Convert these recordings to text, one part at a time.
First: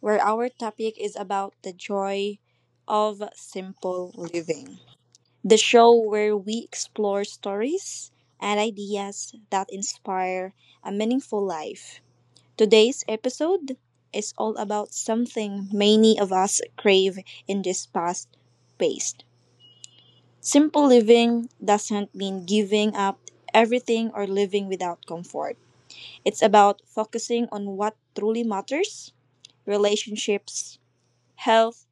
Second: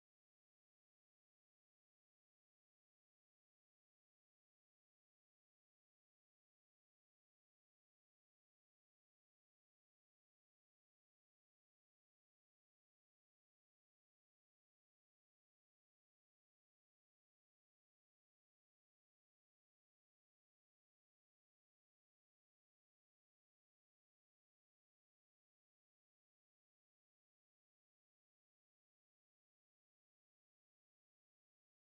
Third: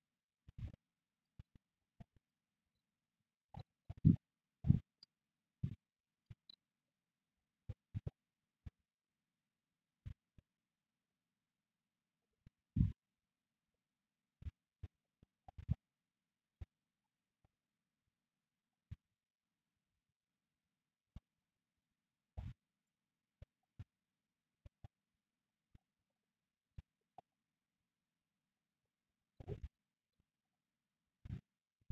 where our topic is about the joy of simple living. The show where we explore stories and ideas that inspire a meaningful life. Today's episode is all about something many of us crave in this past paced. Simple living doesn't mean giving up everything or living without comfort. It's about focusing on what truly matters relationships, health,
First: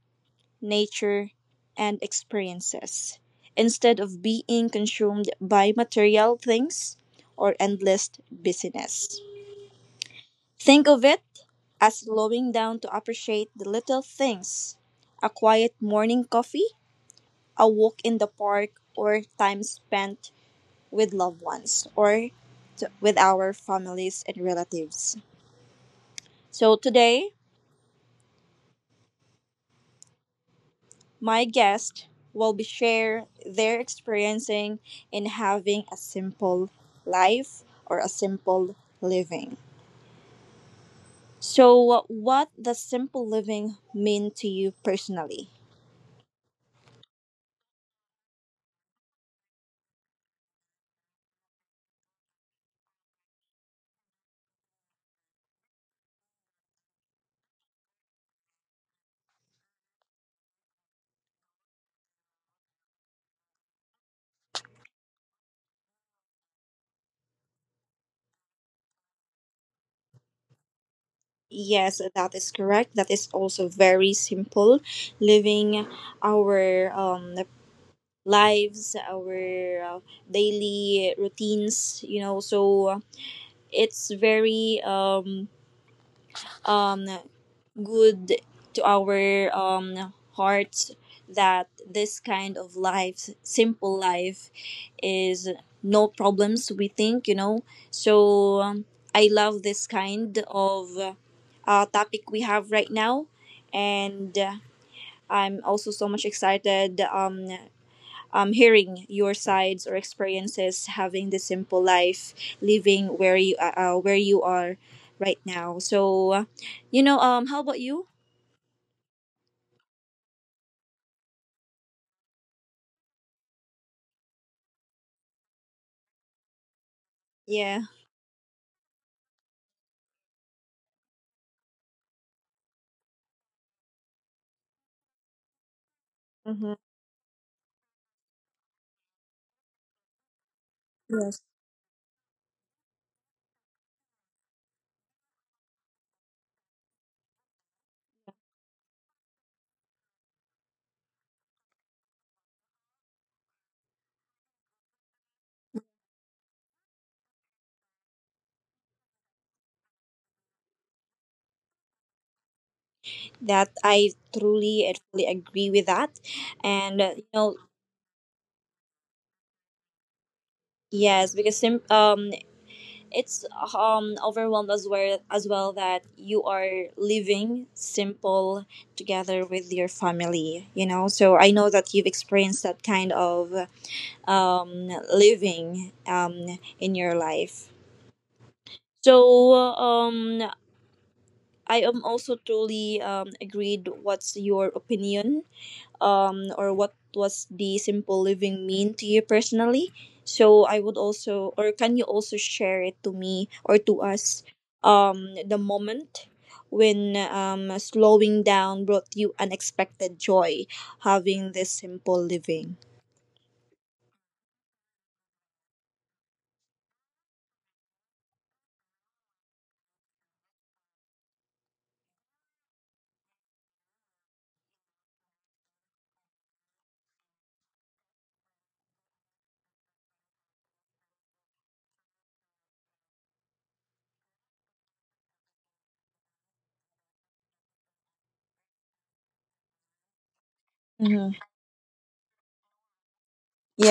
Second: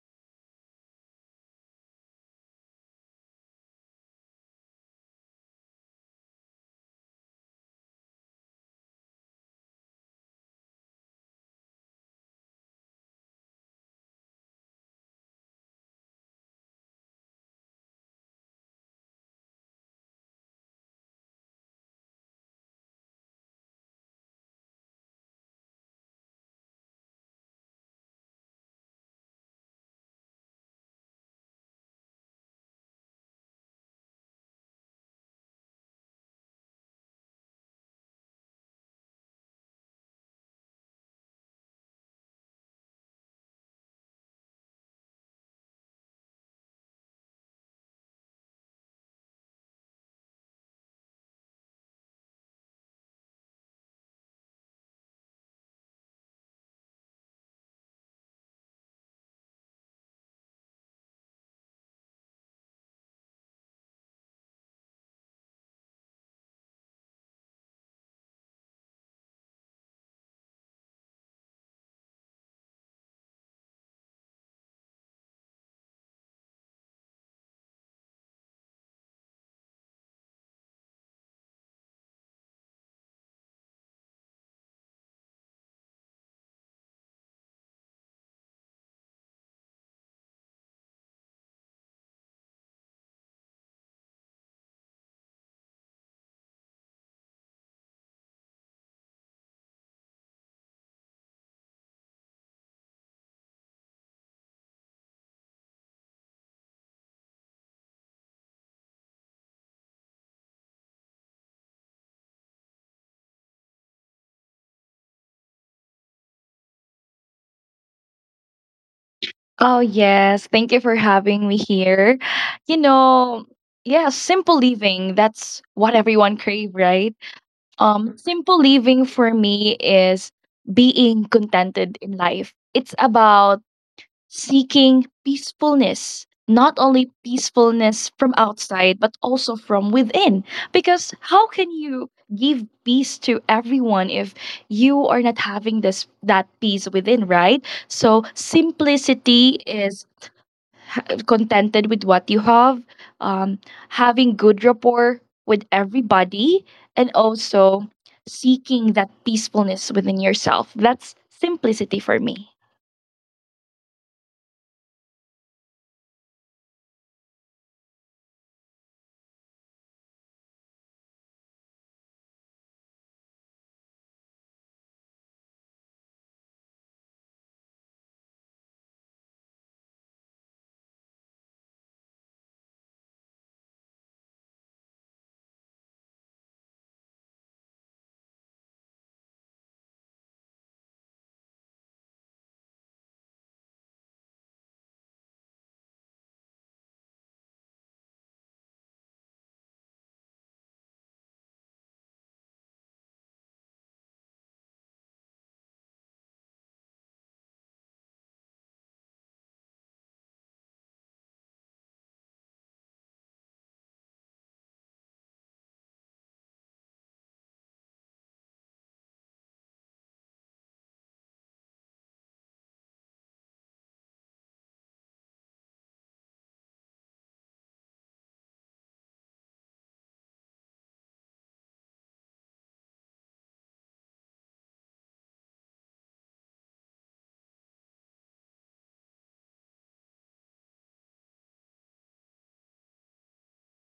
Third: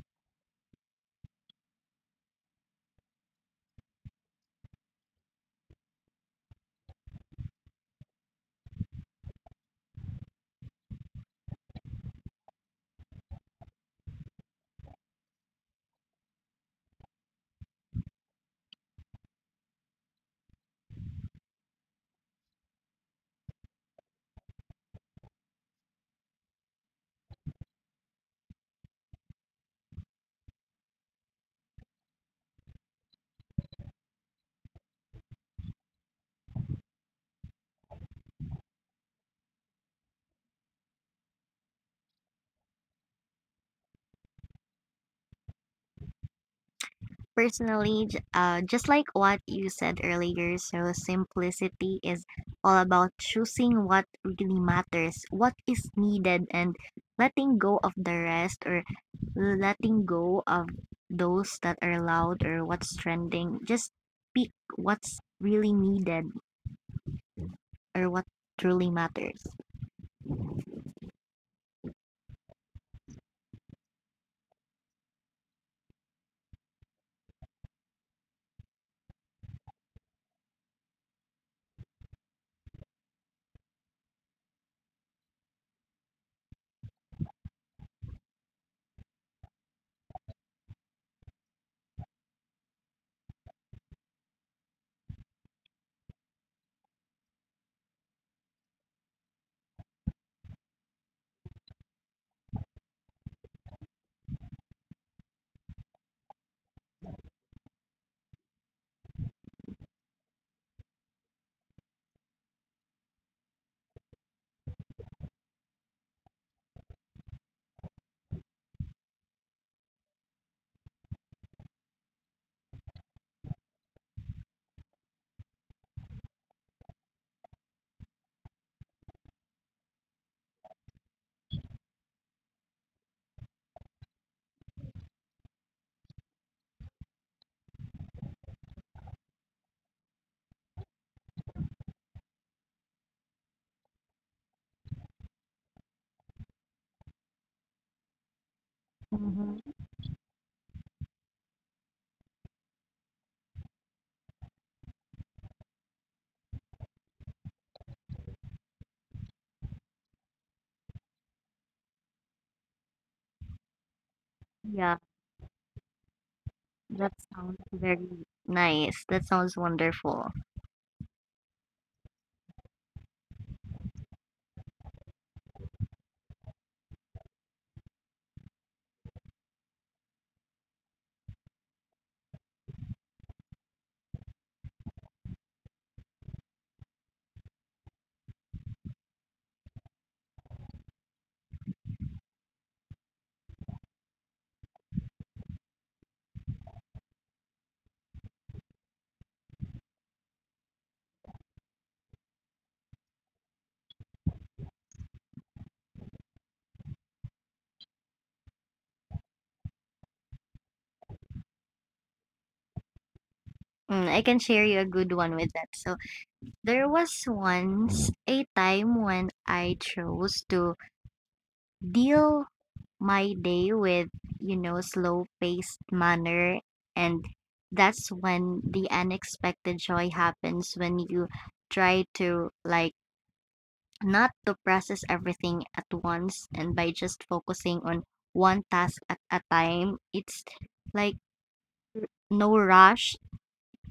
nature, and experiences, instead of being consumed by material things or endless busyness. Think of it as slowing down to appreciate the little things a quiet morning coffee, a walk in the park, or time spent with loved ones or to, with our families and relatives. So today, my guests will be share their experiencing in having a simple life or a simple living. So, what does simple living mean to you personally? Personally, just like what you said earlier, so simplicity is all about choosing what really matters, what is needed, and letting go of the rest, or letting go of those that are loud or what's trending. Just pick what's really needed or what truly matters. Yes, that is correct. That is also very simple. Living our lives, our daily routines, you know, so it's very um, good to our hearts that this kind of life, simple life, is no problems, we think, you know. So I love this kind of topic we have right now. And I'm also so much excited hearing your sides or experiences having this simple life, living where you are right now. So, you know, how about you? Oh, yes. Thank you for having me here. You know, yeah, simple living, that's what everyone crave, right? Yeah. Simple living for me is being contented in life. It's about seeking peacefulness, Mm-hmm. not only peacefulness from outside, but also from within. Because Yes. how can you give peace to everyone if you are not having this that peace within, right? So simplicity Mm-hmm. is contented with what you have, um, having good rapport with everybody, and also seeking that peacefulness within yourself. That's simplicity for me. That I truly Yeah, and fully agree with that, and that you know, sounds very nice. That sounds wonderful. yes, because it's overwhelmed as well that you are living simple together with your family. You know, so I know that you've experienced that kind of living in your life. So. I am also truly agreed. What's your opinion or what was the simple living mean to you personally? So I would also, or can you also share it to me or to us, the moment when slowing down brought you unexpected joy, having this simple living. I can share you a good one with that. So, there was once a time when I chose to deal my day with, you know, slow paced manner. And that's when the unexpected joy happens, when you try to, like, not to process everything at once, and by just focusing on one task at a time. It's like Mm-hmm. no rush.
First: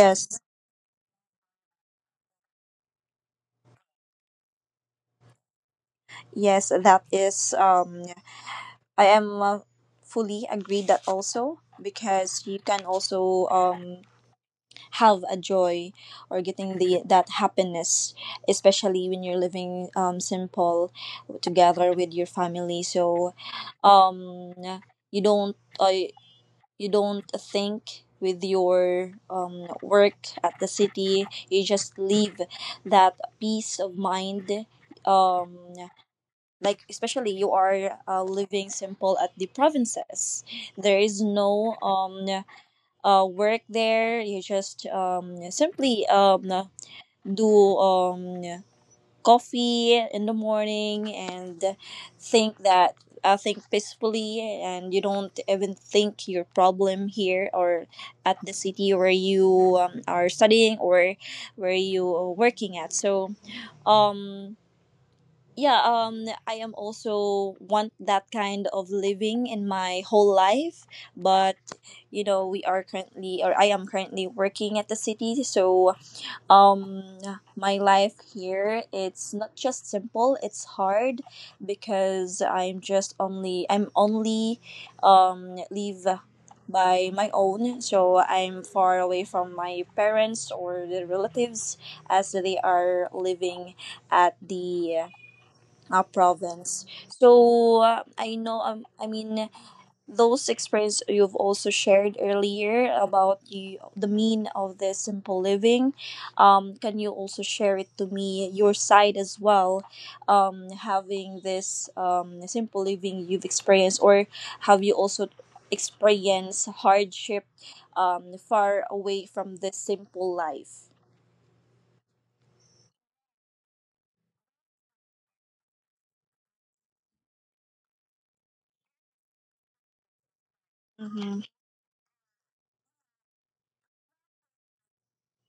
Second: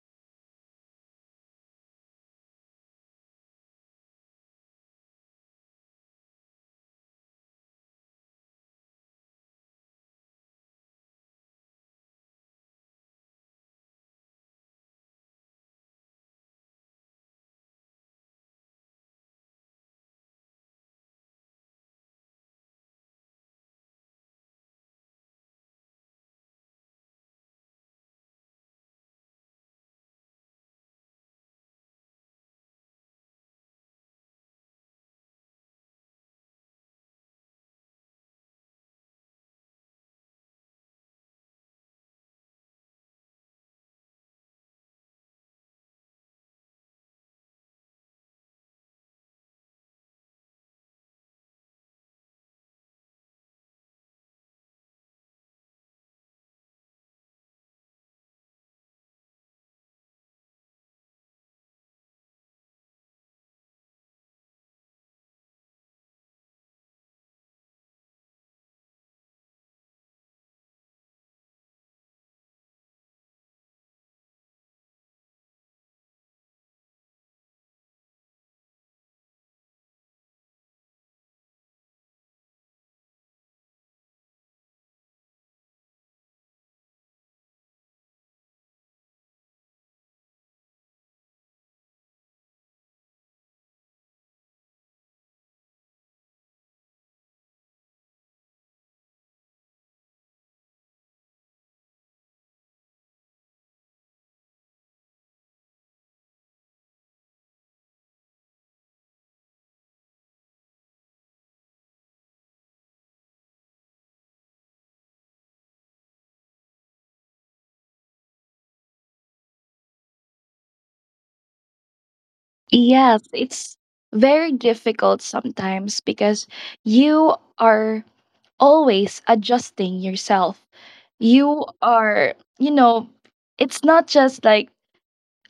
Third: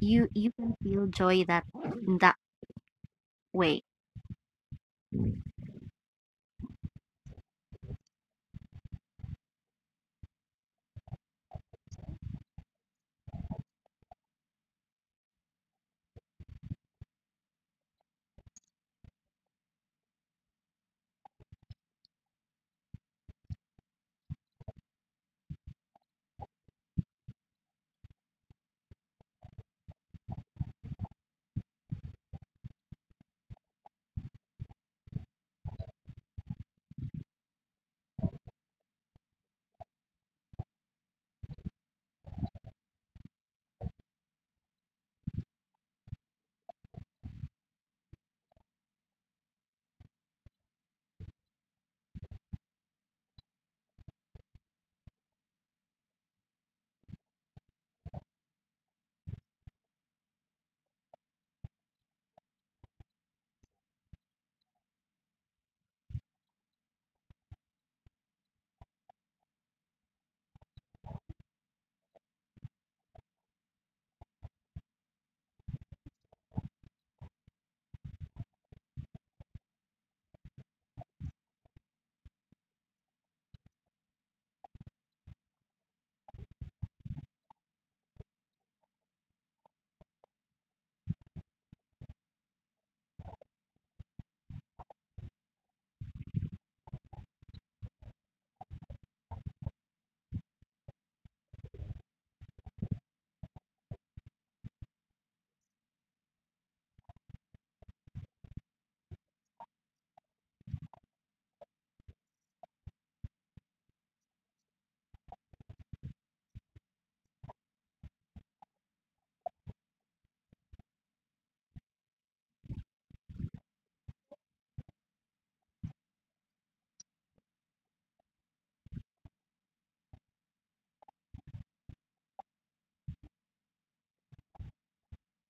You you can feel joy that in that way. yes, that is. I am fully agreed that also because you can also have a joy or getting the that happiness especially when you're living simple together with your family, so um you don't uh, you don't think with your work at the city. You just leave that peace of mind um like especially you are living simple at the provinces. There is no work there. You just simply do coffee in the morning and think that I think peacefully, and you don't even think your problem here or at the city where you are studying or where you are working at. So um, yeah, I am also want that kind of living in my whole life, but you know we are currently or I am currently working at the city, so um my life here, it's not just simple, it's hard because I'm only live by my own, so I'm far away from my parents or the relatives as they are living at the province. So I know, I mean, those experience you've also shared earlier about the mean of the simple living. Can you also share it to me your side as well? Having this simple living you've experienced, or have you also experienced hardship far away from the simple life? Yes, it's very difficult sometimes because you are always adjusting yourself. You are, you know, it's not just like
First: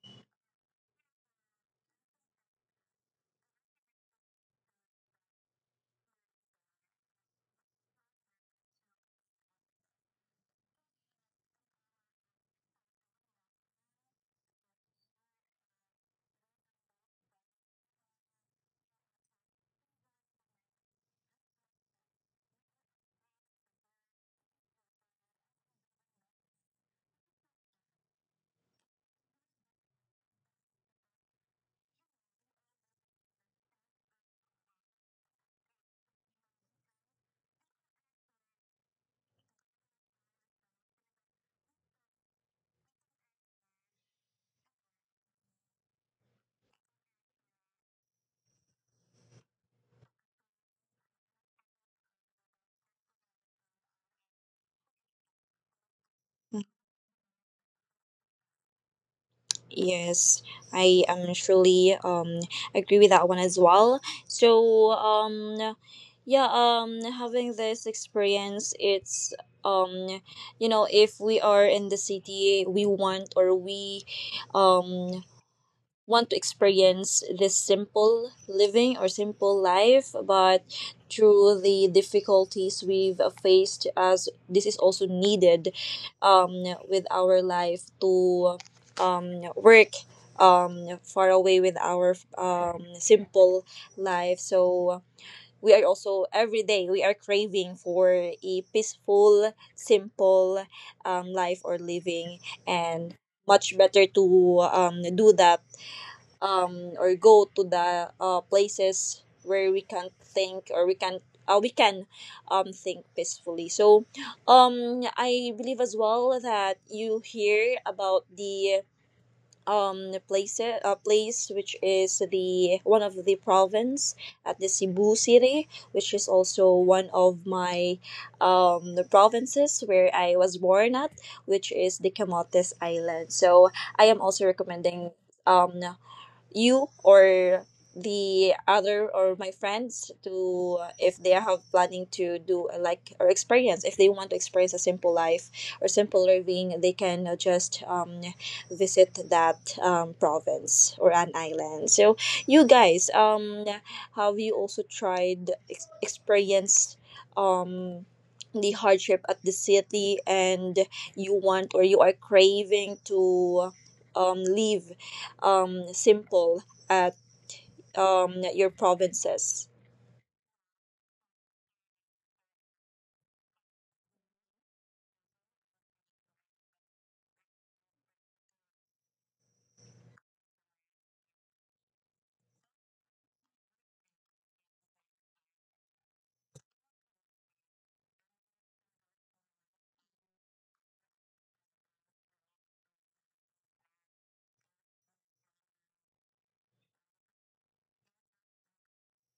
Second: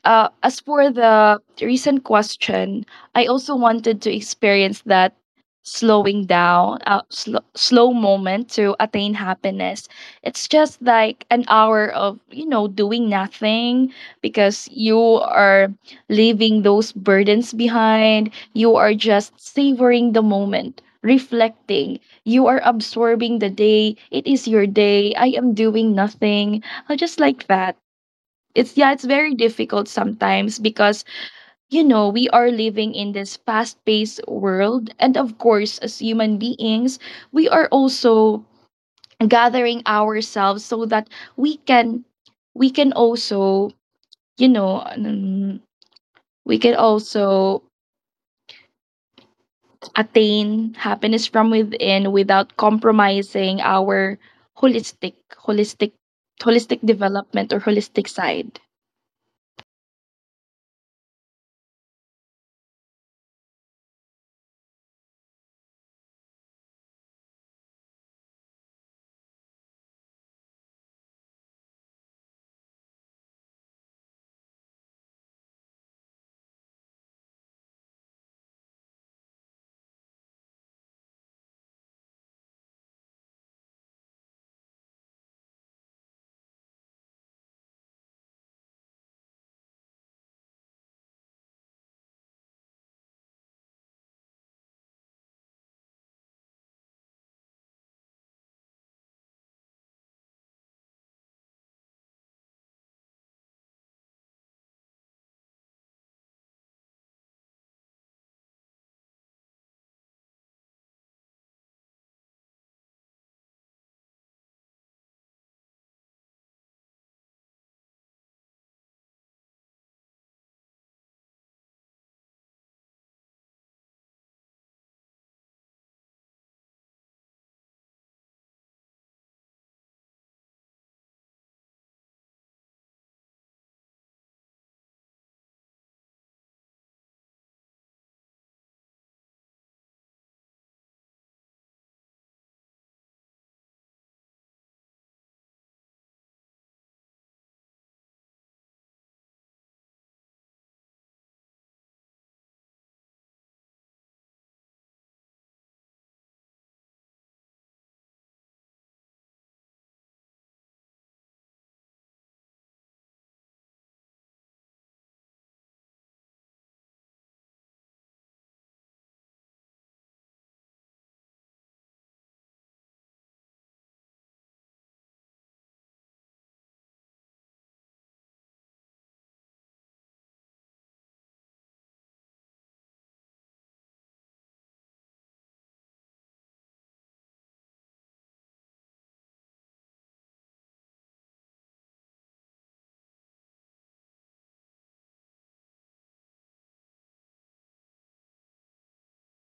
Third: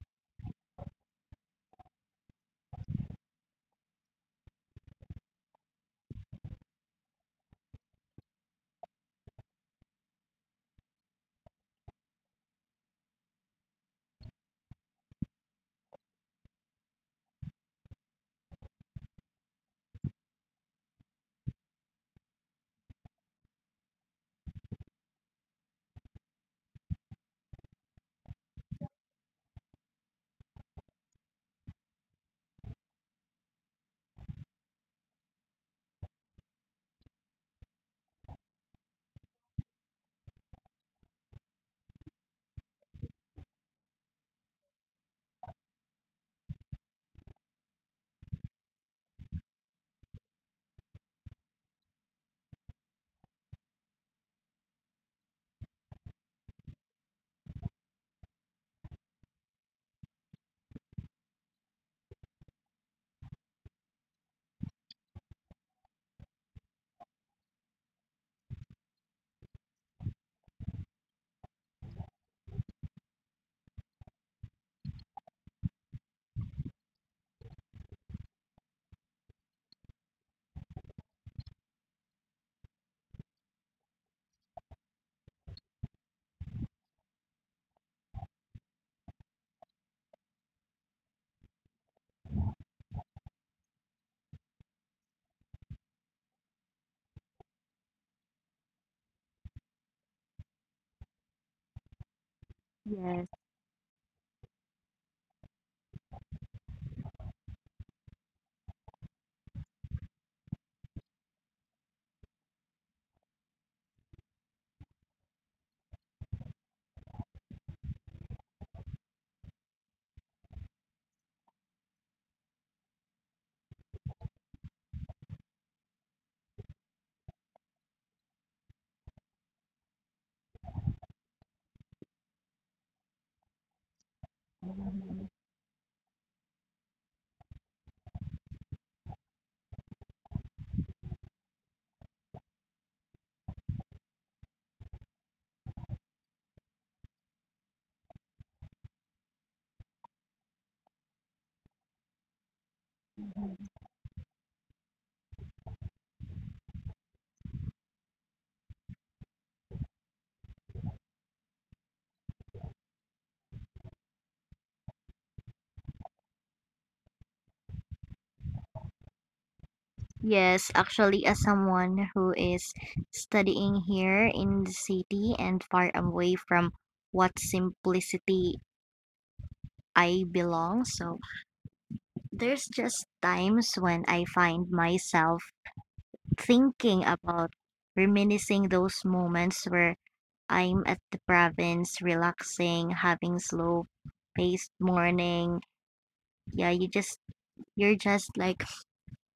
as for the recent question, I also wanted to experience that slowing down, slow moment to attain happiness. It's just like an hour of, you know, doing nothing because you are leaving those burdens behind. You are just savoring the moment. Reflecting, you are absorbing the day. It is your day. I am doing nothing. Just like that. It's yeah, it's very difficult sometimes because you know, we are living in this fast-paced world and of course as human beings, we are also gathering ourselves so that we can we can also, you know, we can also attain happiness from within without compromising our holistic holistic holistic development or holistic side. Yes, I am truly agree with that one as well. So yeah, having this experience, it's um you know, if we are in the city we want, or we um want to experience this simple living or simple life, but through the difficulties we've faced, as this is also needed um, with our life to work far away with our simple life. So we are also every day, we are craving for a peaceful, simple life or living, and Yes. much better to do that or go to the places where we can think or we can uh, we can think peacefully. So I believe as well that you hear about the place place, which is the one of the province at the Cebu city, which is also one of my the provinces where I was born at, which is the Camotes Island. So I am also recommending um you or the other or my friends to, if they have planning to do like or experience, if they want to experience a simple life or simple living, they can just visit that province or an island. So you guys, have you also tried experienced um the hardship at the city, and you want or you are craving to leave simple at at your provinces. Yes, actually, as someone who is studying here in the city and far away from what simplicity I belong, so there's just times when I find myself thinking about, reminiscing those moments where I'm at the province, relaxing, having slow paced morning. Yeah, you just, you're just like,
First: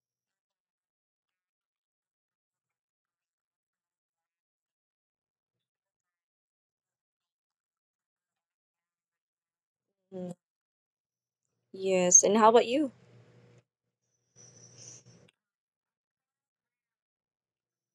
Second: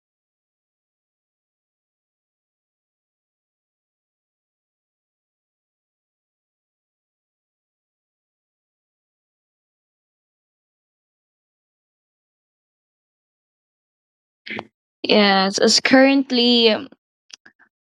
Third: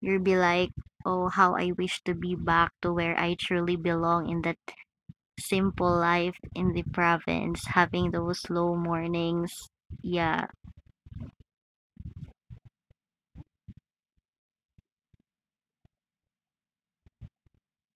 you'll be like, oh, how I wish to be back to where I truly belong in that simple life in the province, having those slow mornings. Mm. Yeah. Yes, and how about you? Yes, as currently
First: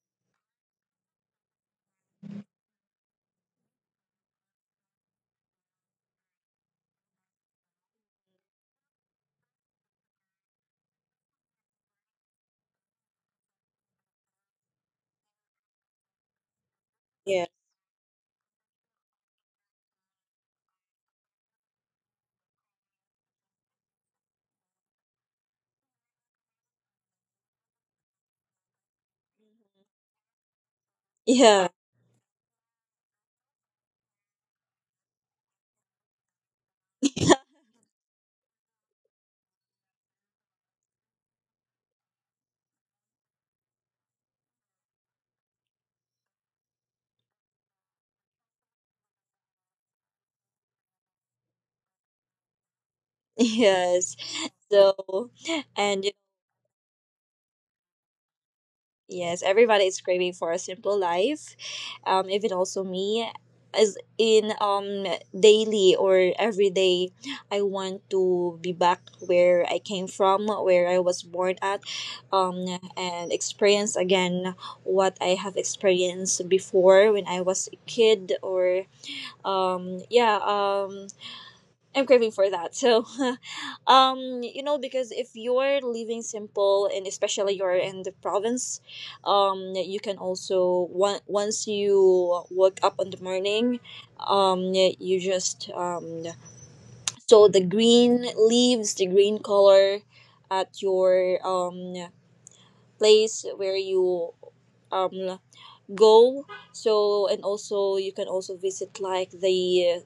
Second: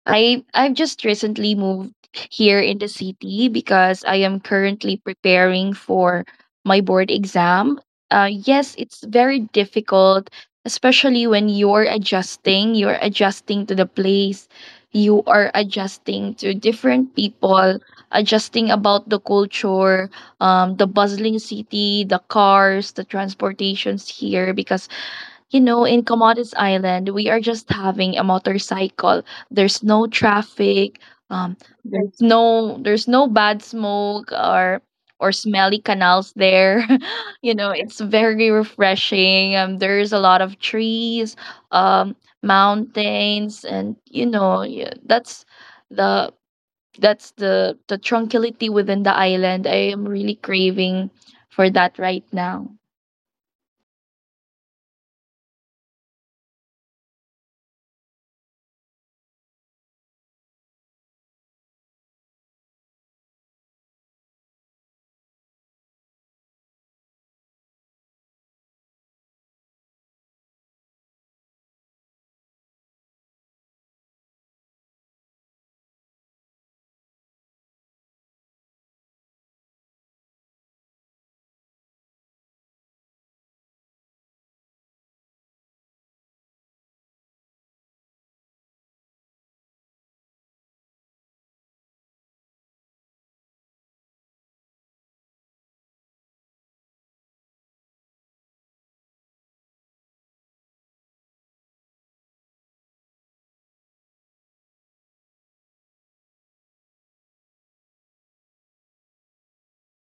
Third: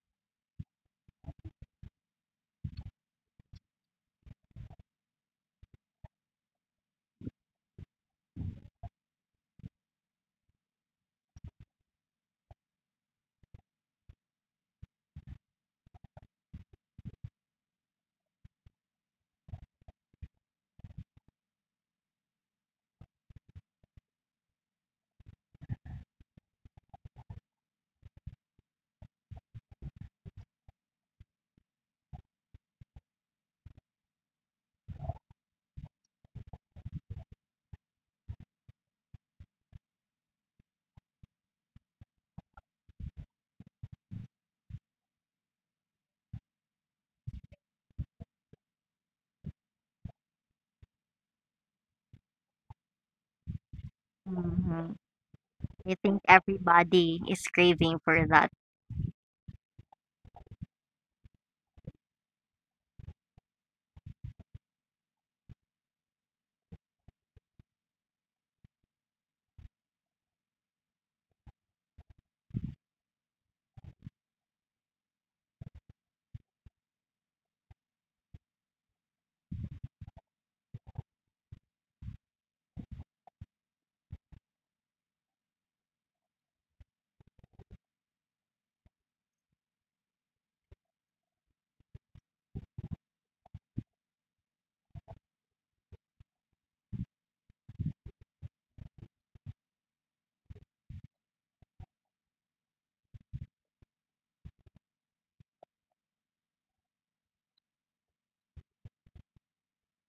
I've just recently moved here in the city because I am currently preparing for my board exam. Yes, it's very difficult, especially when you're adjusting. You're adjusting to the place. You are adjusting to different Yeah. people, adjusting about the culture, the bustling city, the cars, the transportations here. Because you know, in Comodos Island, we are just having a motorcycle. There's no traffic. Um, Yeah. there's no bad smoke or smelly canals there. You know, it's very refreshing. There's a lot of trees, um, mountains, and you know, that's the that's the tranquility within the island. I am really craving for that right now. Yes. Hmm. So, I and think everybody is craving for that. yes, everybody is craving for a simple life. Even also me, as in daily or every day, I want to be back where I came from, where I was born at, um, and experience again what I have experienced before when I was a kid or um yeah um I'm craving for that. So, you know, because if you're living simple and especially you're in the province, you can also once you wake up in the morning, you just so the green leaves, the green color at your place where you um go. So and also you can also visit like the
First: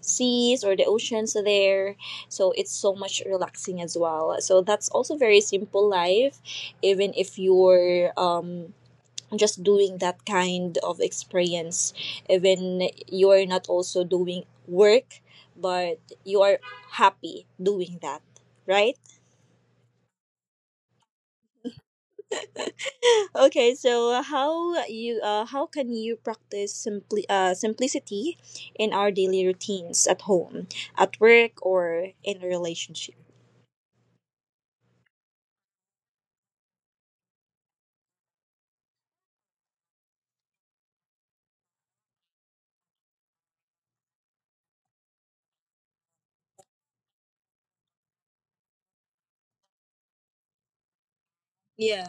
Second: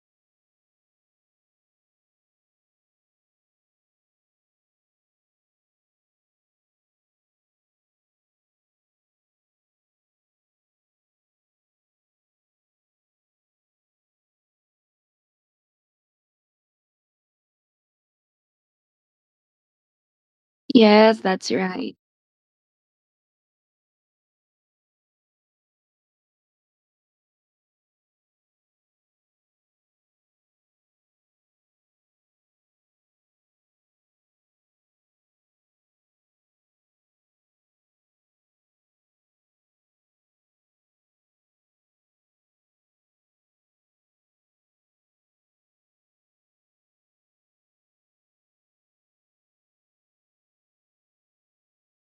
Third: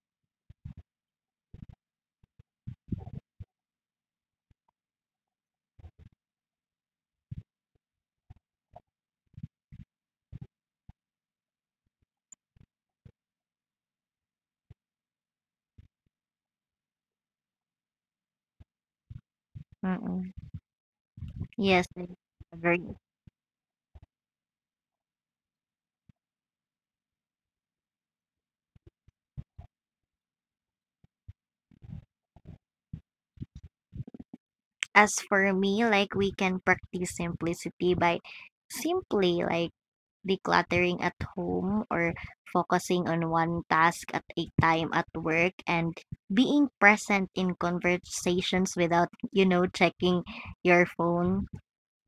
seas or the oceans there. So it's so much relaxing as well. So that's also very simple life, even if you're just doing that kind of experience, even you're not also doing work, but you are happy doing that, right? Mm-mm. Yes, that's Yes, right. I agree. Okay, so how you how can you practice simplicity in our daily routines at home, at work, or in a relationship? As for me, like, we can practice simplicity by simply like decluttering at home, or focusing on one task at a time at work, and being present in conversations without, you know, checking your phone. Yeah.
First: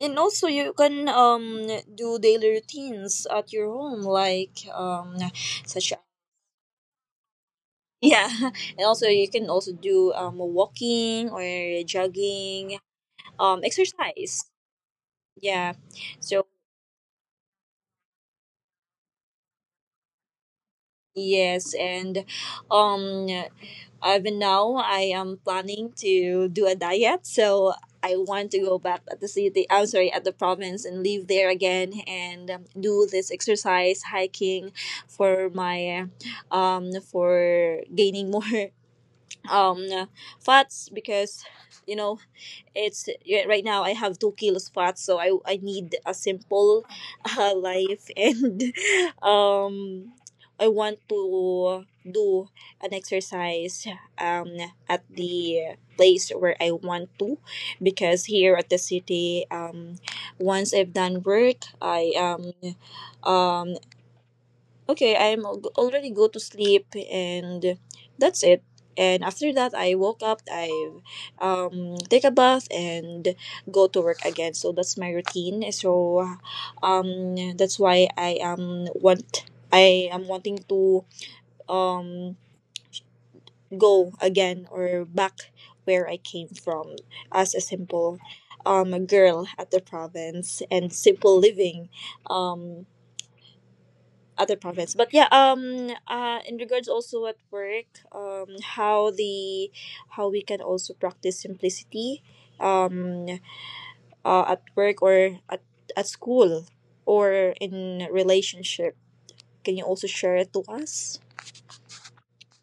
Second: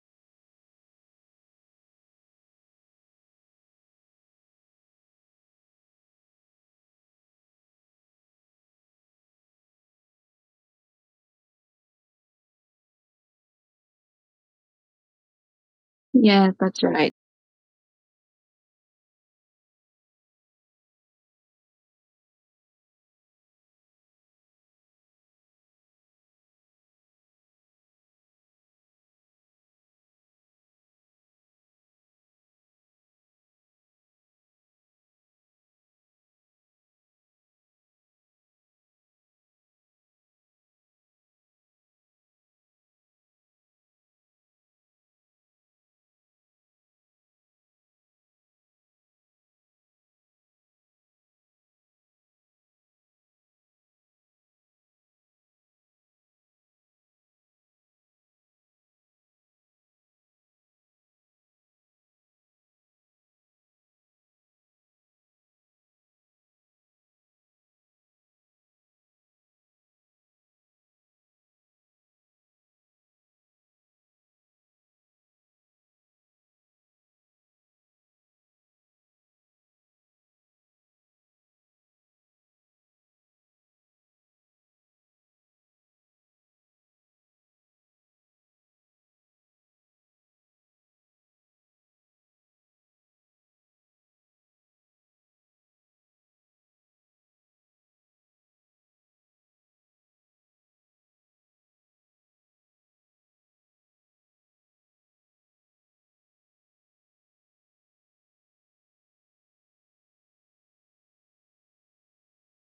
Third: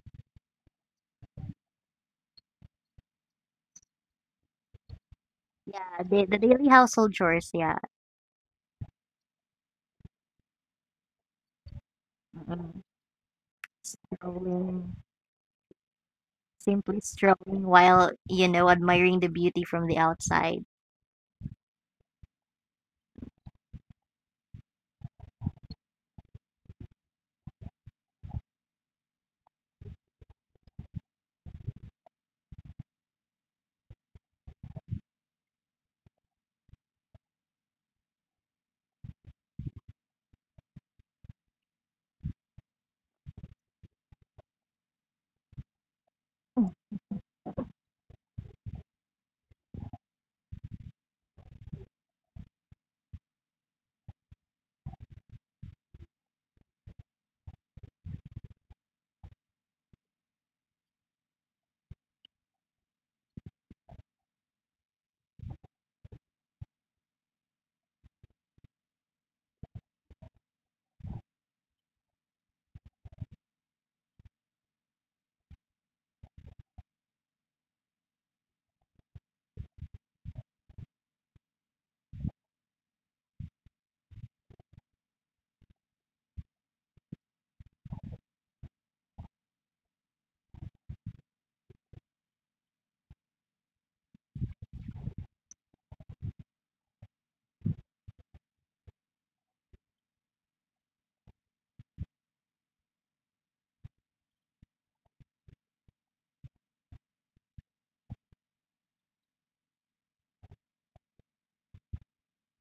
And also, you can do daily routines at your home, like such Yeah, the daily household chores, yeah. yeah. And also, you can also do walking or jogging, Mm. Exercise. Strolling, Yeah. So Yes, that's simply right. strolling while, you know, admiring the beauty from the outside. yes, and um even now, I am planning to do a diet, so I want to go back at the city. I'm sorry, at the province, and live there again and do this exercise, hiking for my for gaining more um fats, because you know it's yeah, right now I have 2 kilos fat, so I need a Mm. simple life and um I want to do an exercise um at the place where I want to, because here at the city, once I've done work, I um okay, I'm already go to sleep and that's it. And after that, I woke up, I take a bath and go to work again. So that's my routine. So that's why I am wanting to um, go again or back where I came from, as a simple girl at the province and simple living. Um, other prophets but yeah in regards also at work, how the how we can also practice simplicity um at work or at school or in relationship, can you also share it to us?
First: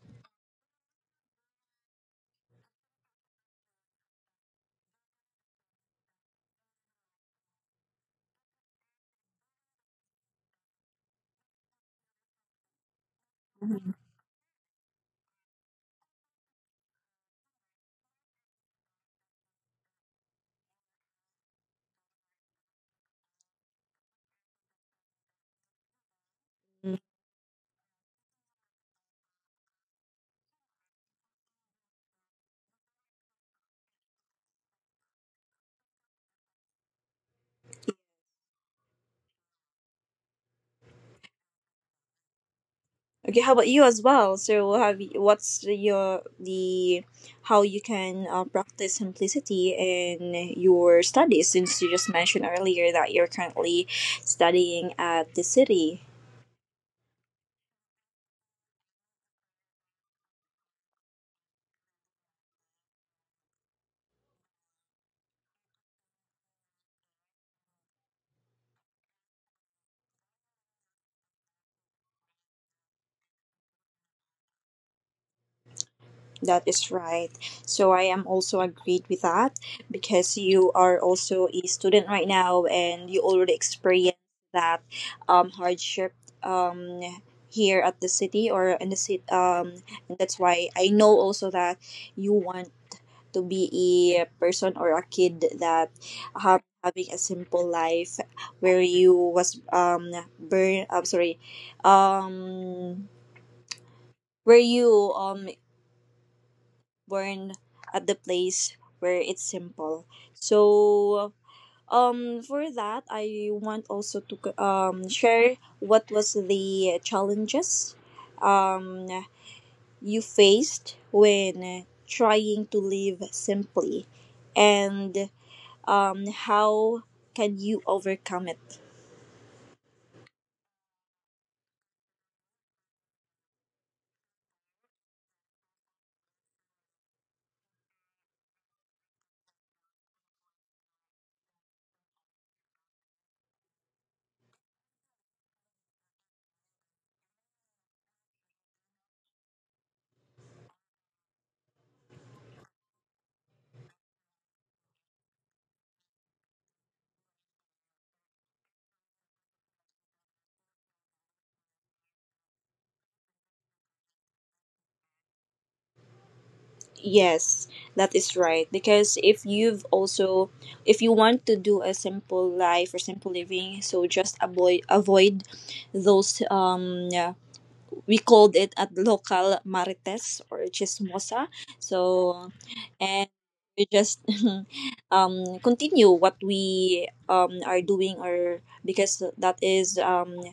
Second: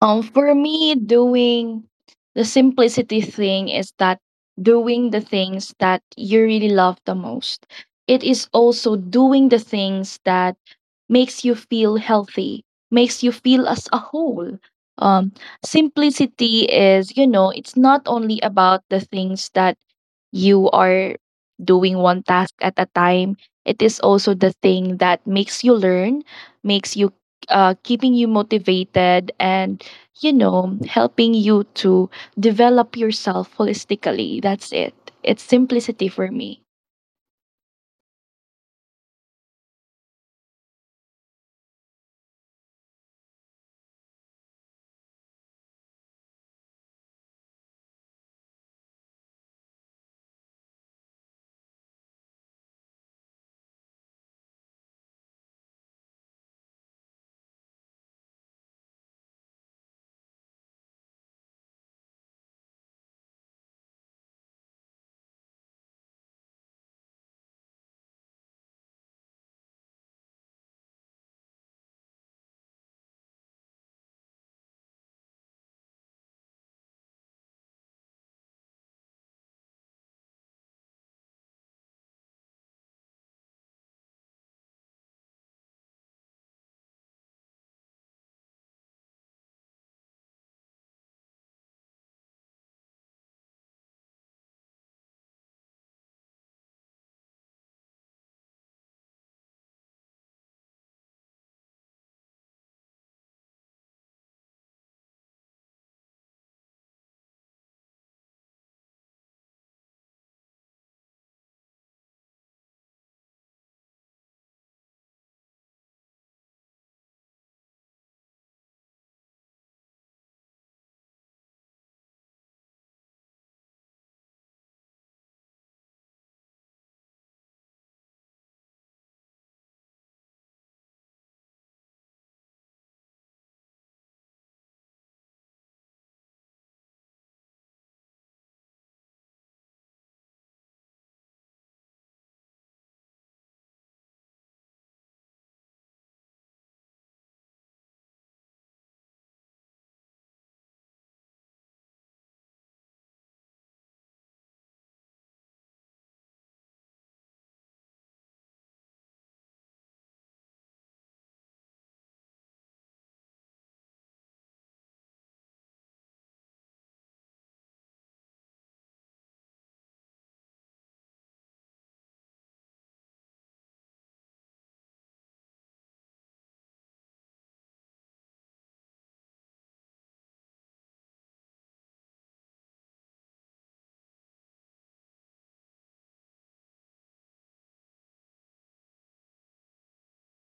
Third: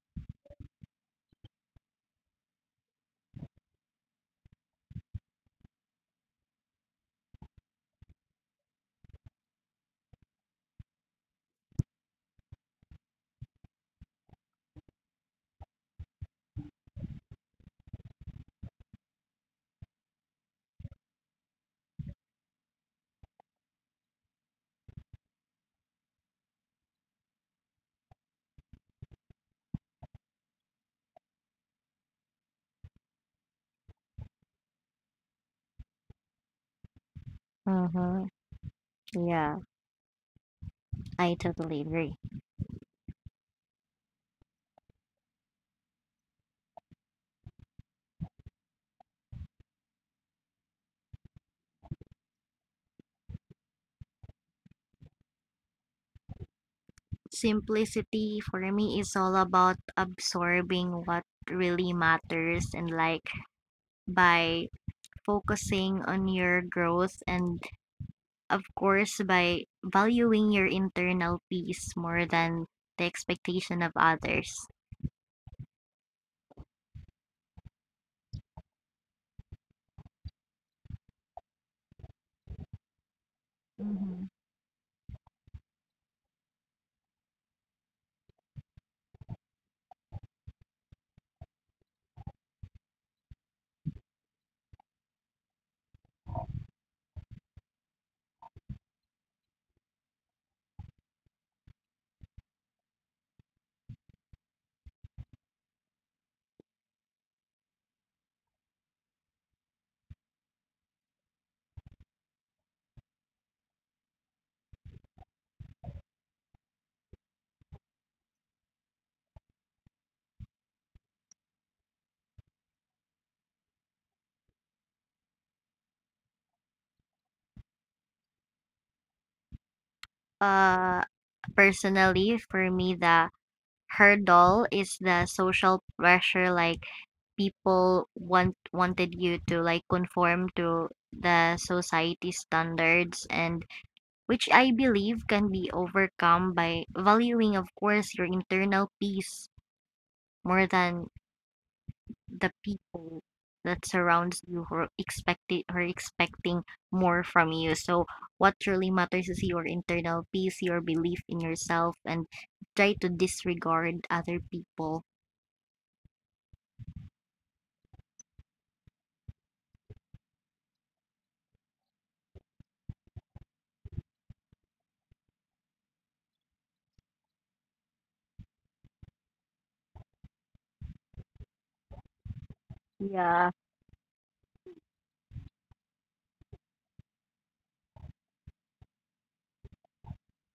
For me, doing the simplicity thing is that doing the things that you really love the most. It is also doing the things that makes you feel healthy, makes you feel as Mhm. a whole. Um, Simplicity is, you know, it's not only about the things that you are doing one task at a time. It is also the thing that makes you learn, makes you keeping you motivated and you know, helping you to develop yourself holistically. That's it. It's simplicity for me. Mm-hmm. Yeah, I totally agree. Okay, how about you as well? So have you, what's your the how you can practice simplicity in your studies, since you just mentioned earlier that you're currently studying at the city? Simplicity for me is all about absorbing what really matters, and like by focusing on your growth, and of course by valuing your internal peace more than the expectation of others. That is right. So I am also agreed with that because you are also a student right now and you already experienced Hmm. that hardship um, here at the city or in the city. And that's why I know also that you want to be a person or a kid that have, having a simple life where you was burn. I'm sorry, um where you born at the place where it's simple. So for that I want also to share what was the challenges um you faced when trying to live simply, and how can you overcome it? uh Personally for me, the hurdle is the social pressure, like people wanted you to like conform to the society standards, and which I believe can be overcome by valuing of course your internal peace more than the people that surrounds you who are expecting more from you. So what really matters is your internal peace, your belief in yourself, and try to disregard other people. Yes, that is right. Because if you've also, if you want to do a simple life or simple living, so just avoid those yeah, we called it at local marites or chismosa. So, and Yeah. we just continue what we are doing, or because that is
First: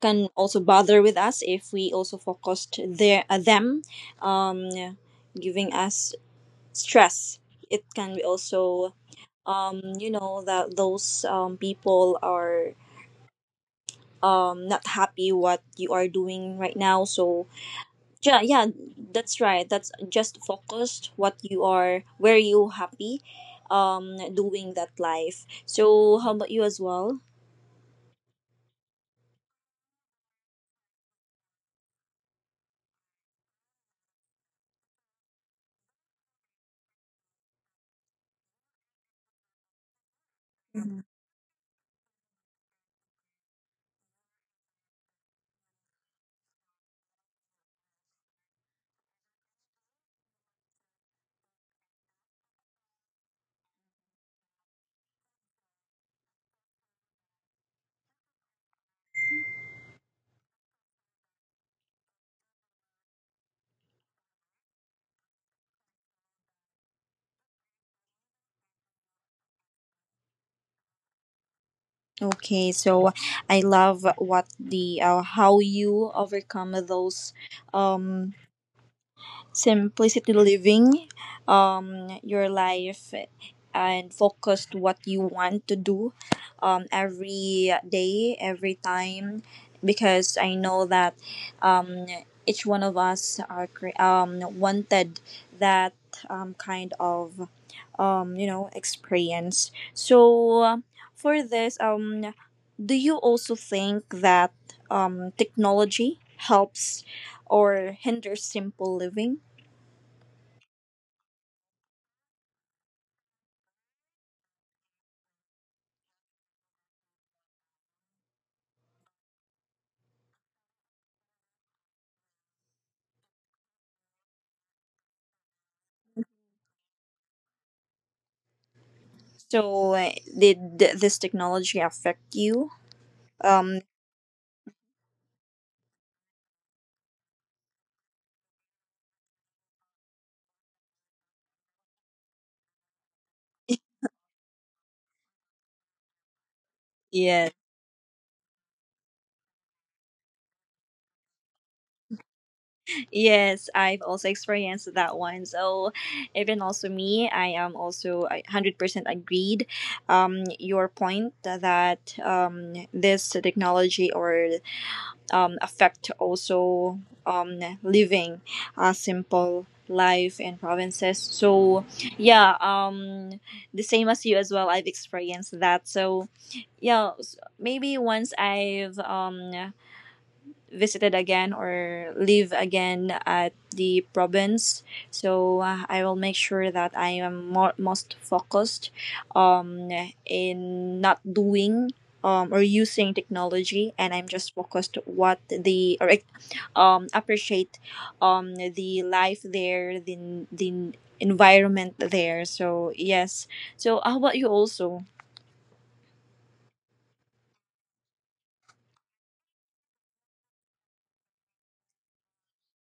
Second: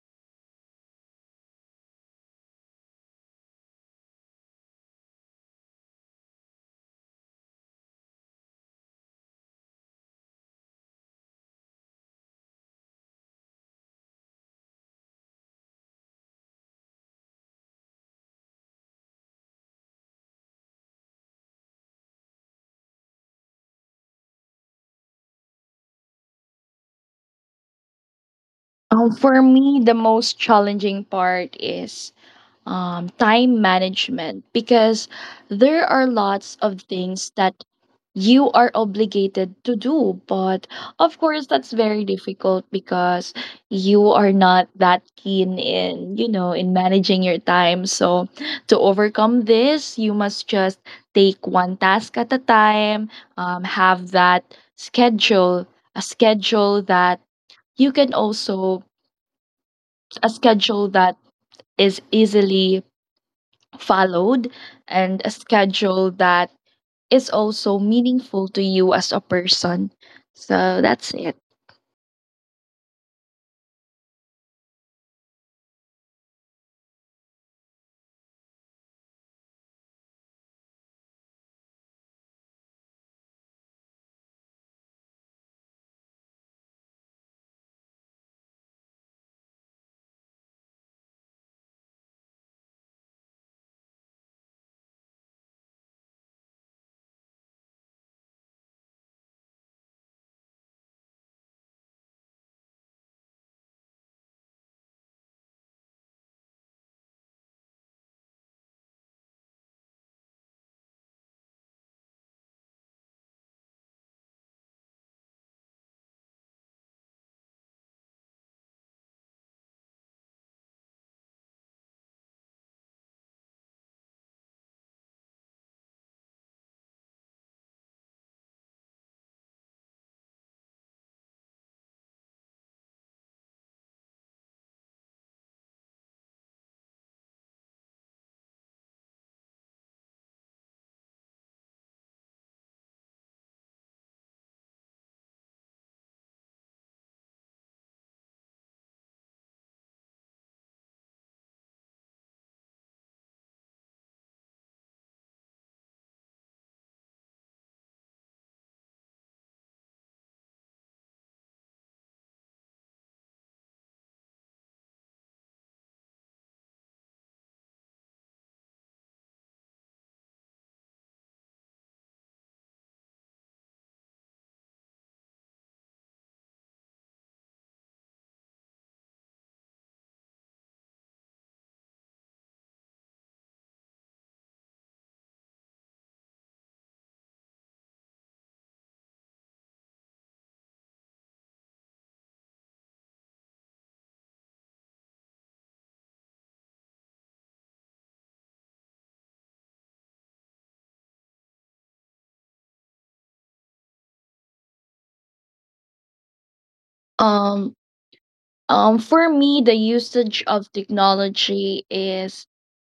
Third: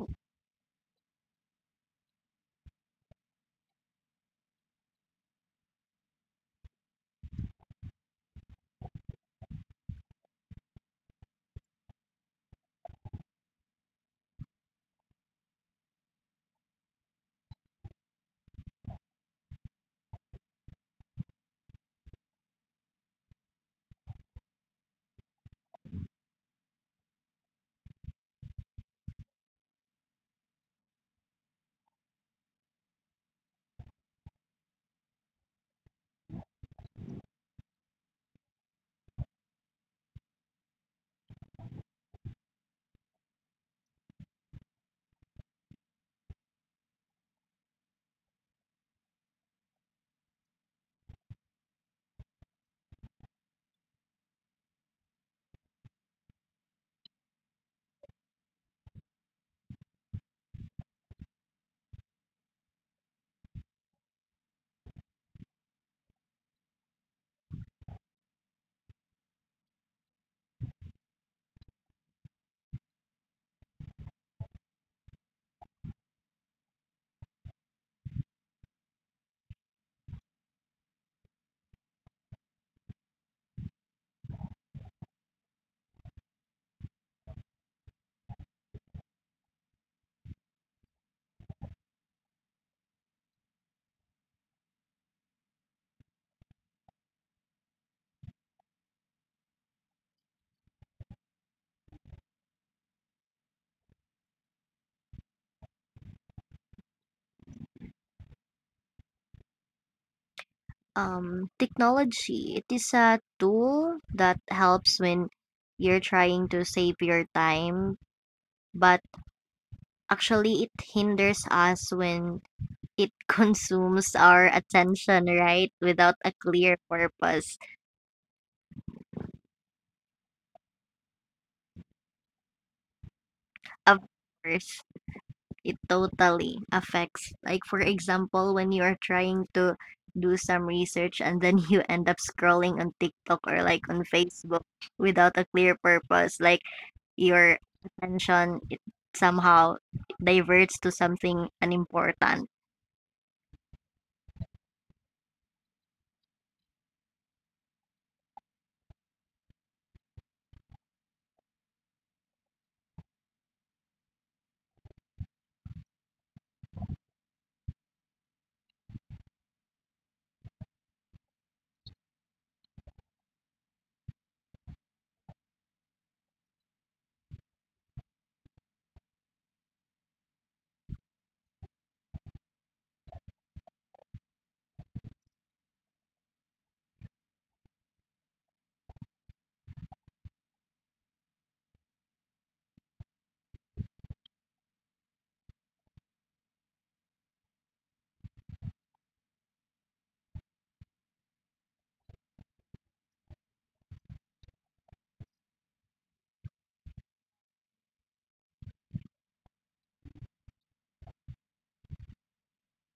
can also bother with us if we also focused their them um giving us stress. It can be also you know that those people are not happy what you are doing right now. So yeah, yeah, that's right. That's just focused what you are where you happy doing that life. So how about you as well? For me, the most challenging part is time management because there are lots of things that you are obligated to do. But Mhm. of course, that's very difficult because you are not that keen in, you know, in managing your time. So to overcome this, you must just take one task at a time, have that schedule, a schedule that you can also a schedule that is easily followed and a schedule that is also meaningful to you as a person. So that's it. Okay, so I love what the how you overcome those um simplicity living your life and focus to what you want to do every day, every time, because I know that um, each one of us wanted that kind of experience. So for this, do you also think that technology helps or hinders simple living? Technology, it is a tool that helps when you're trying to save your time, but actually it hinders us when it consumes our attention, right? Without a clear purpose. So, did this technology affect you? Um, Of course, it totally affects. Like, for example, when you are trying to do some research and then you end up scrolling on TikTok or like on Facebook without a clear purpose, like yeah, your attention it somehow diverts to something unimportant. yes, I've also experienced that one. So, even also me, I am also 100% agreed. Your point that this technology or affect also living a simple life in provinces. So, yeah, the same as you as well. I've experienced that. So, yeah maybe once I've visited again or live again at the province so I will make sure that I am more most focused um in not doing or using technology and I'm just focused what the appreciate the life there the environment there, so yes, so how about you also? Um, for me, the usage of technology is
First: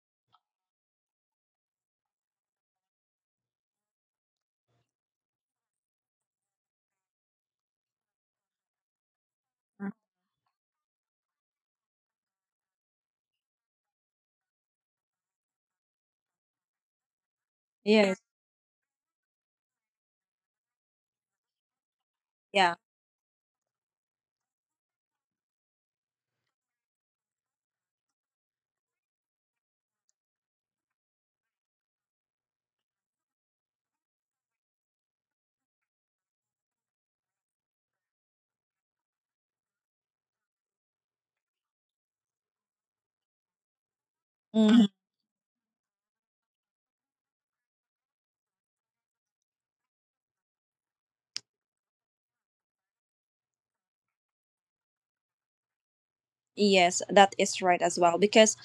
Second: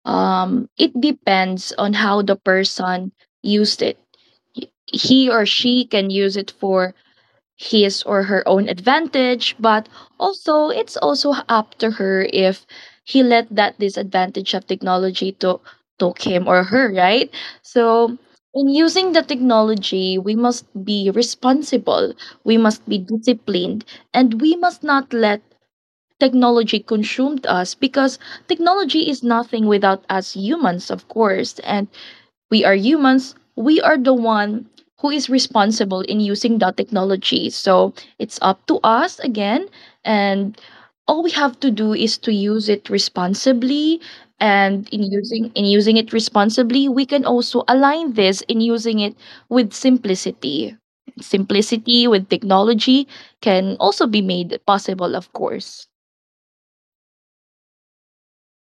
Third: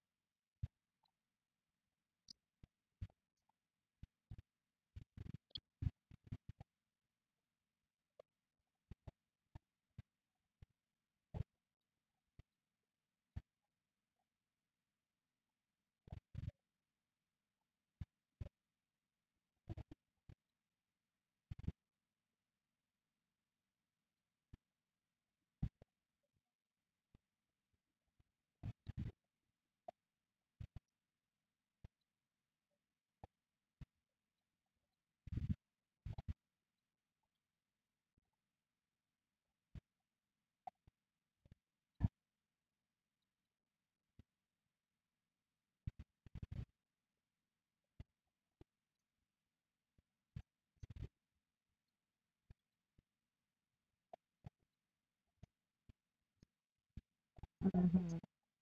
it depends on how the person used it. He or she can use it for his or her own advantage, but also it's also up to her if he let that disadvantage of technology to took him or her, right? So Yes. in using the technology, we must be responsible, we Yeah. must be disciplined, and we must not let technology consume us because technology is nothing without us humans, of course. And we are humans. We are the one who is responsible in using that technology. So it's up to us again. And all we have to do is to use it responsibly. Mhm. And in using it responsibly, we can also align this in using it with simplicity. Simplicity with technology can also be made possible, of course. Yes, that is right as well Mhm. because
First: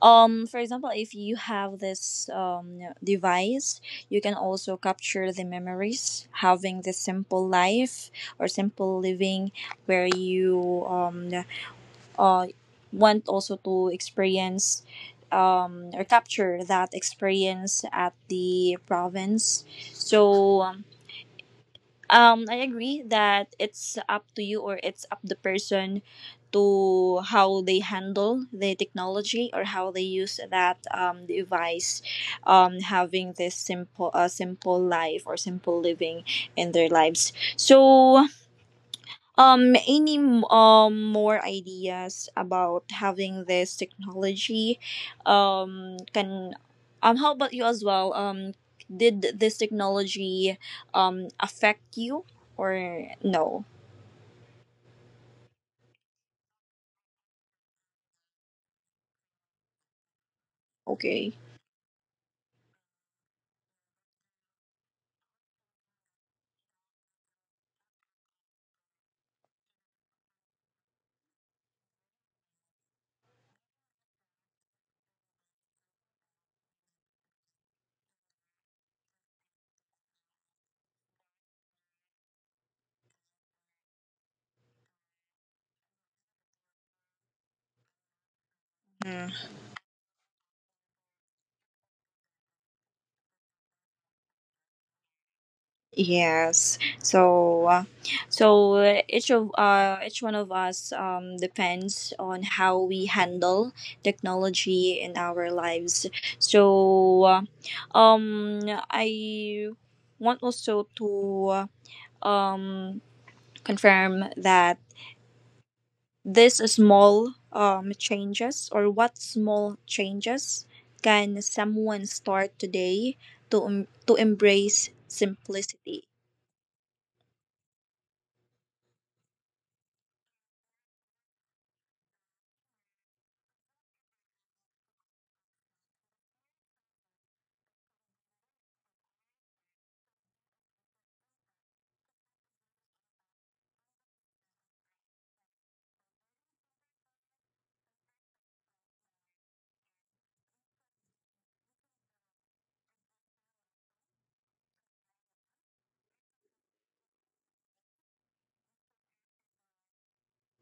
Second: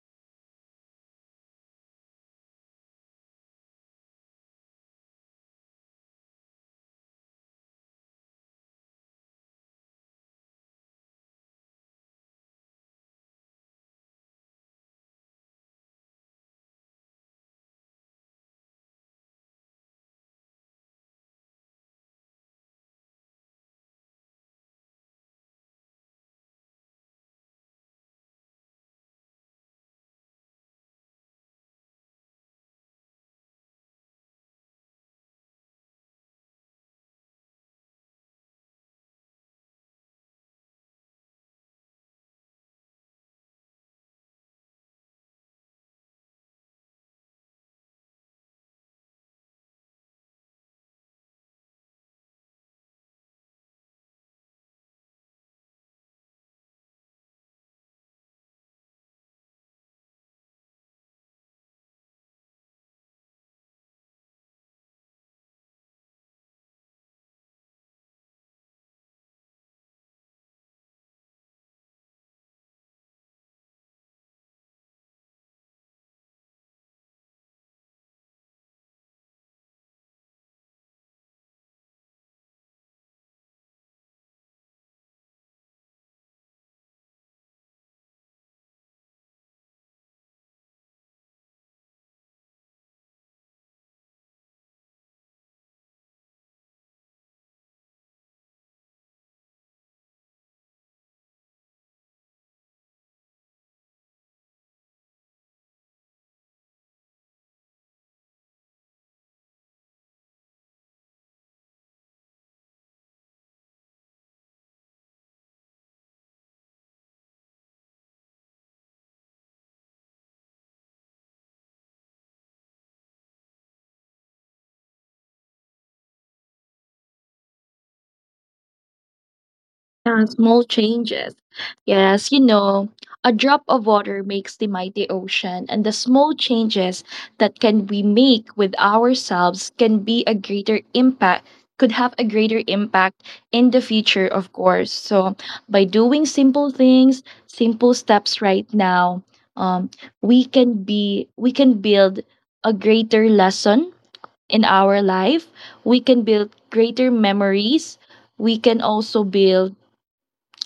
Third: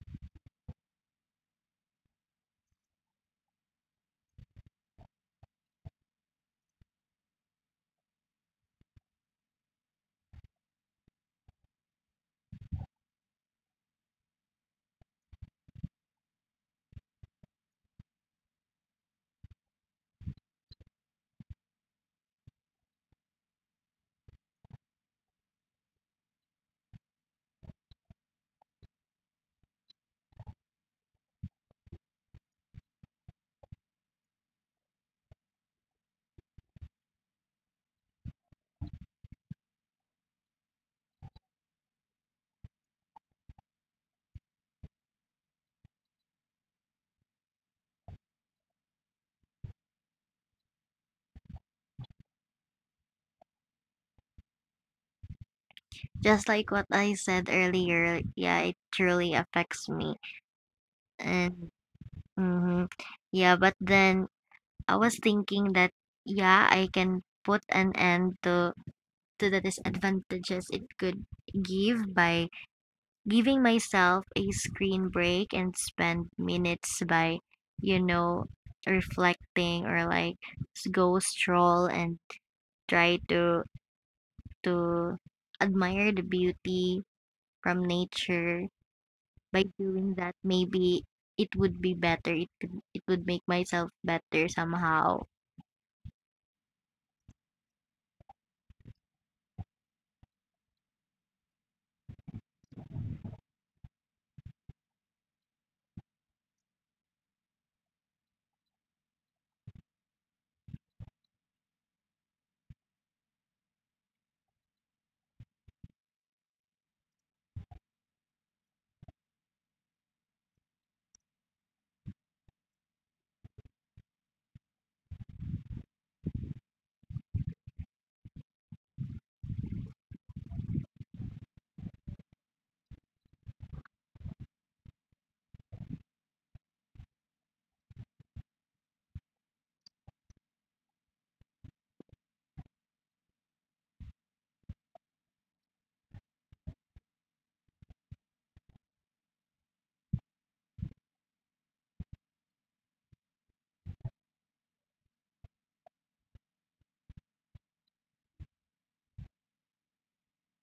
for example if you have this device you can also capture the memories having this simple life or simple living where you uh want also to experience or capture that experience at the province so I agree that it's up to you or it's up the person to how they handle the technology or how they use that device, having this simple simple life or simple living in their lives. So any more ideas about having this technology? Can how about you as well? Did this technology affect you or no? Just like what I said earlier, yeah, it truly affects me. Okay. And mhm, yeah, but then I was thinking that, yeah, I can put an end to the disadvantages it could give by giving myself a screen break and spend minutes by, you know, reflecting, or like go stroll and try to admire the beauty from nature. By doing that, maybe it would be better. It could, it would make myself better somehow. Yes. So, each of each one of us depends on how we handle technology in our lives. So, um, I want also to uh, um, confirm that this small changes, or what small changes can someone start today to to embrace simplicity. Yeah, small changes. Yes, you know, a drop of water makes the mighty ocean, and the small changes that can we make with ourselves can be a greater impact, could have a greater impact in the future, of course. So, by doing simple things, simple steps right now, um, we can build a greater lesson in our life. We can build greater memories. We can also build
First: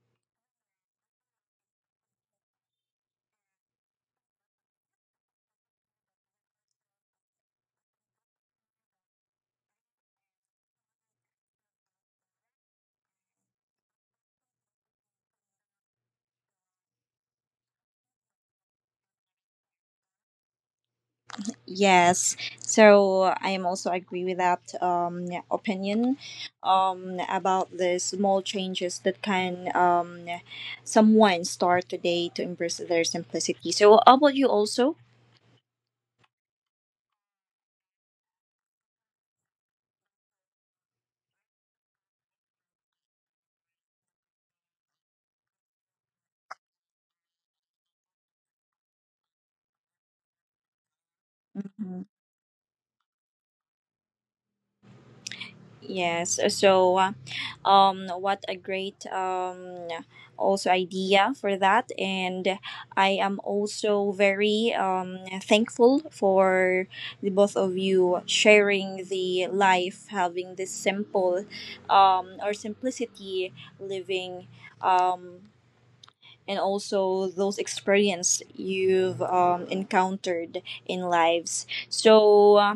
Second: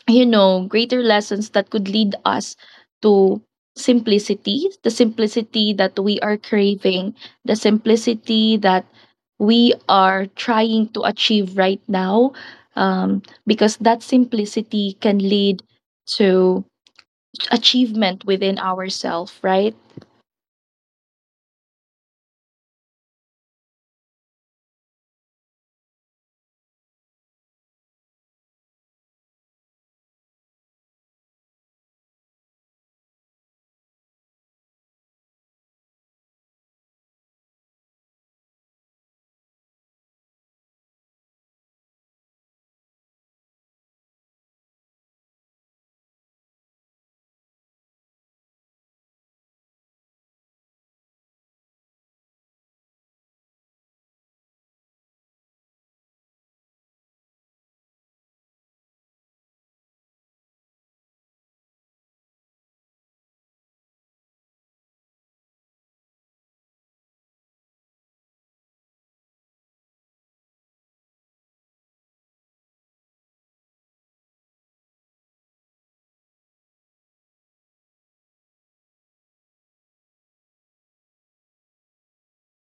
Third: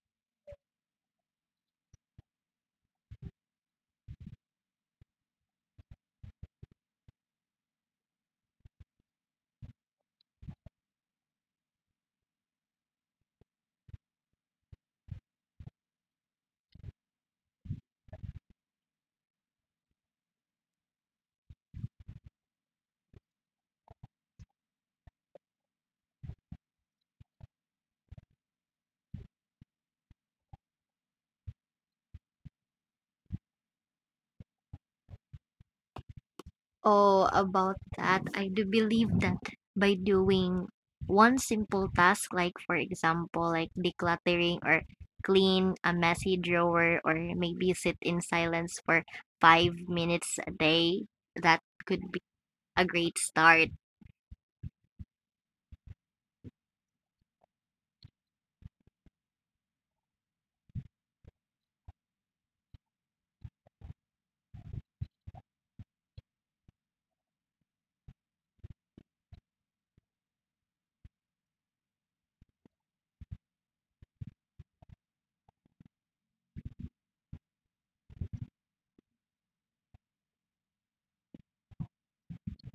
you know, greater lessons that could lead us to simplicity, the simplicity that we are craving, the simplicity that we are trying to achieve right now, because that simplicity can lead to achievement within ourselves, right? Yes, so I am also agree with that opinion about the small changes that can someone start today to embrace their simplicity. So, how about you also? Oh, about that, I do believe that by doing one simple task, like for example, like decluttering or clean a messy drawer, or maybe sit in silence for 5 minutes a day, that could be a great start. Yes. So, what a great also idea for that, and I am also very thankful for the both of you sharing the life, having this simple, or simplicity living, um and also those experience you've encountered in lives. So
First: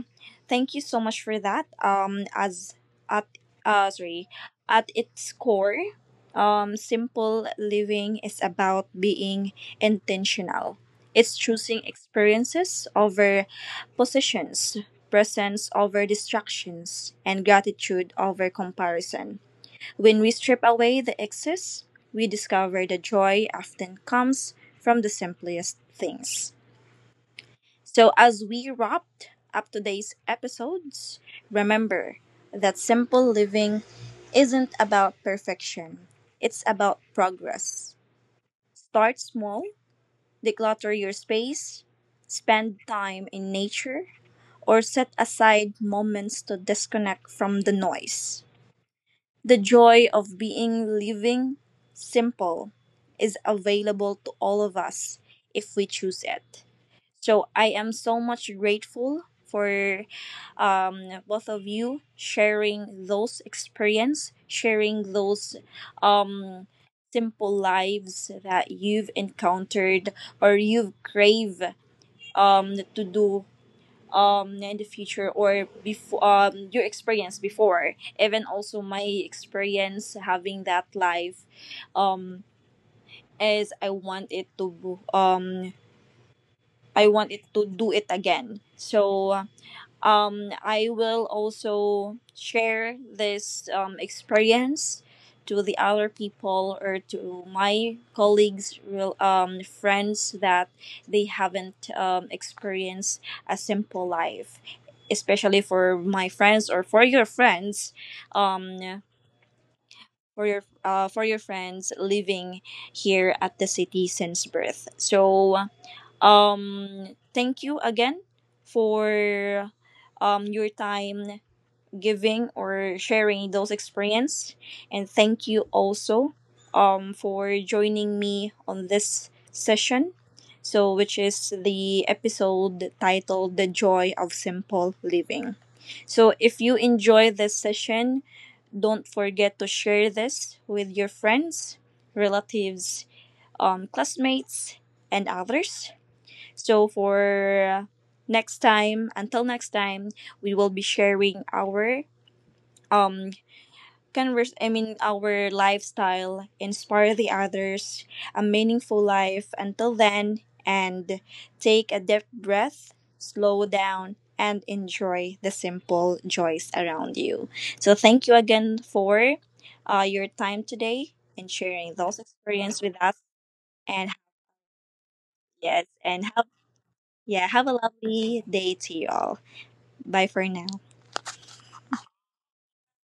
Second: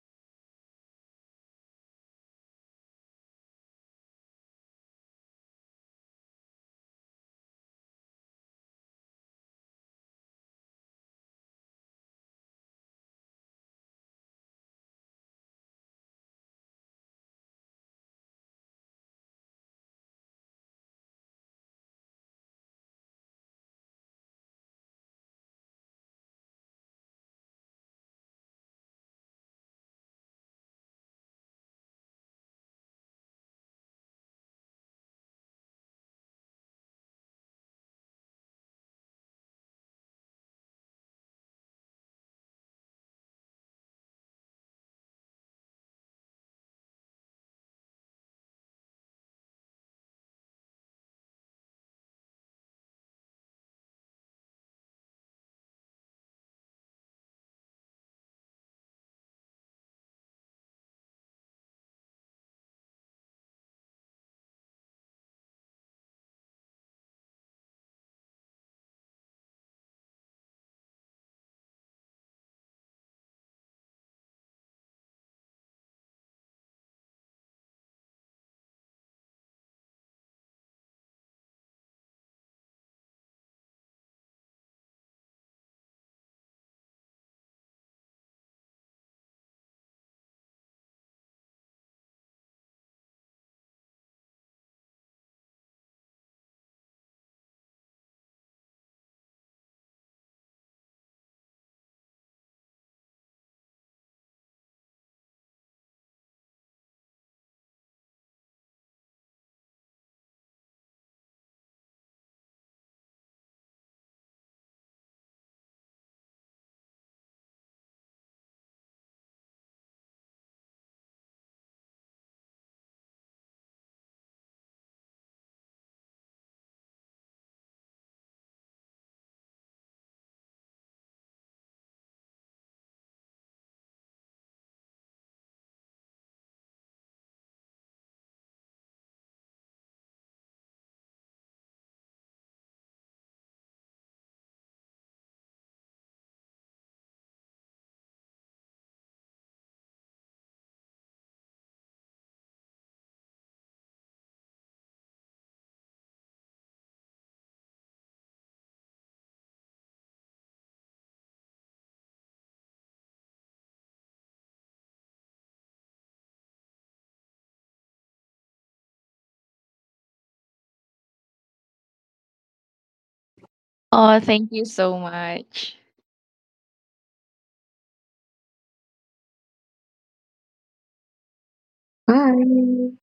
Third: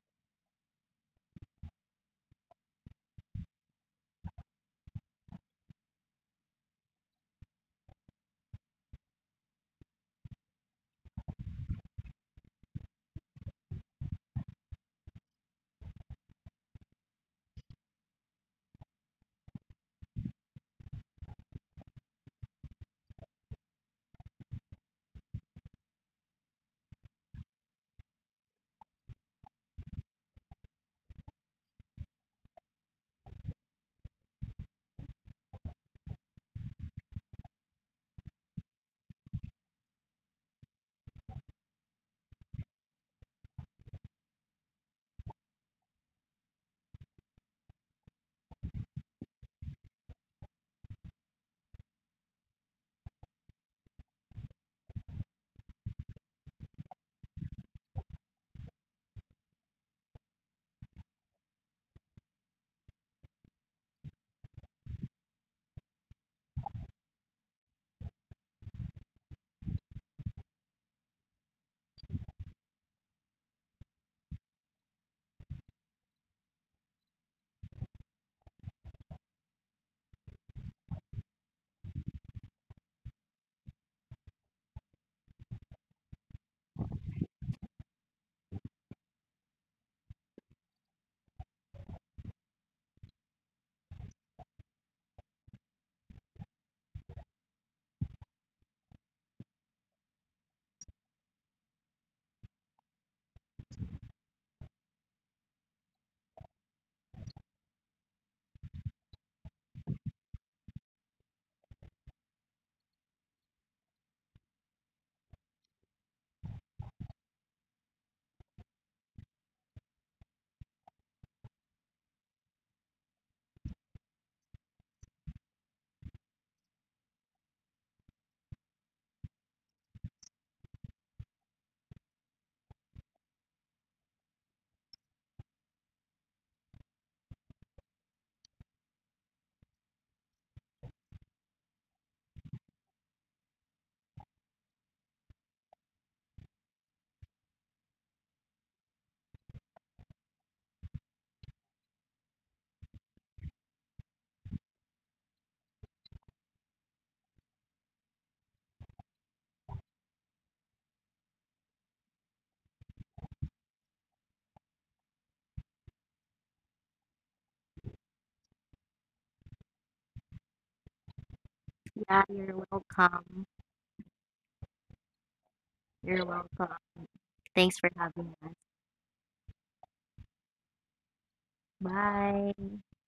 thank you so much for that. As at sorry, at its core, simple living is about being intentional. It's choosing experiences over positions, presence over distractions, and gratitude over comparison. When we strip away the excess, we discover the joy often comes from the simplest things. So, as we wrapped up today's episodes, remember that simple living isn't about perfection, it's about progress. Start small, declutter your space, spend time in nature, or set aside moments to disconnect from the noise. The joy of being living, simple, is available to all of us if we choose it. So I am so much grateful for both of you sharing those experience, sharing those um, simple lives that you've encountered or you've crave to do in the future or before your experience before, even also my experience having that life um is I want it to I want it to do it again, so I will also share this experience to the other people or to my colleagues, real friends that they haven't experienced a simple life. Especially for my friends or for your friends, um, for your friends living here at the city since birth. So thank you again for your time giving or sharing those experience, and thank you also for joining me on this session. So, which is the episode titled "The Joy of Simple Living." So, if you enjoy this session, don't forget to share this with your friends, relatives, classmates, and others. So until next time, we will be sharing our um converse I mean our lifestyle, inspire the others, a meaningful life. Until then, and take a deep breath, slow down and enjoy the simple joys around you. So thank you again for your time today and sharing those Yeah, you're experience with us, welcome. and Oh, thank you so much. yes, You're and have, welcome. yeah, have a Thanks for having lovely us. day to you all. Bye for now. Bye. Bye.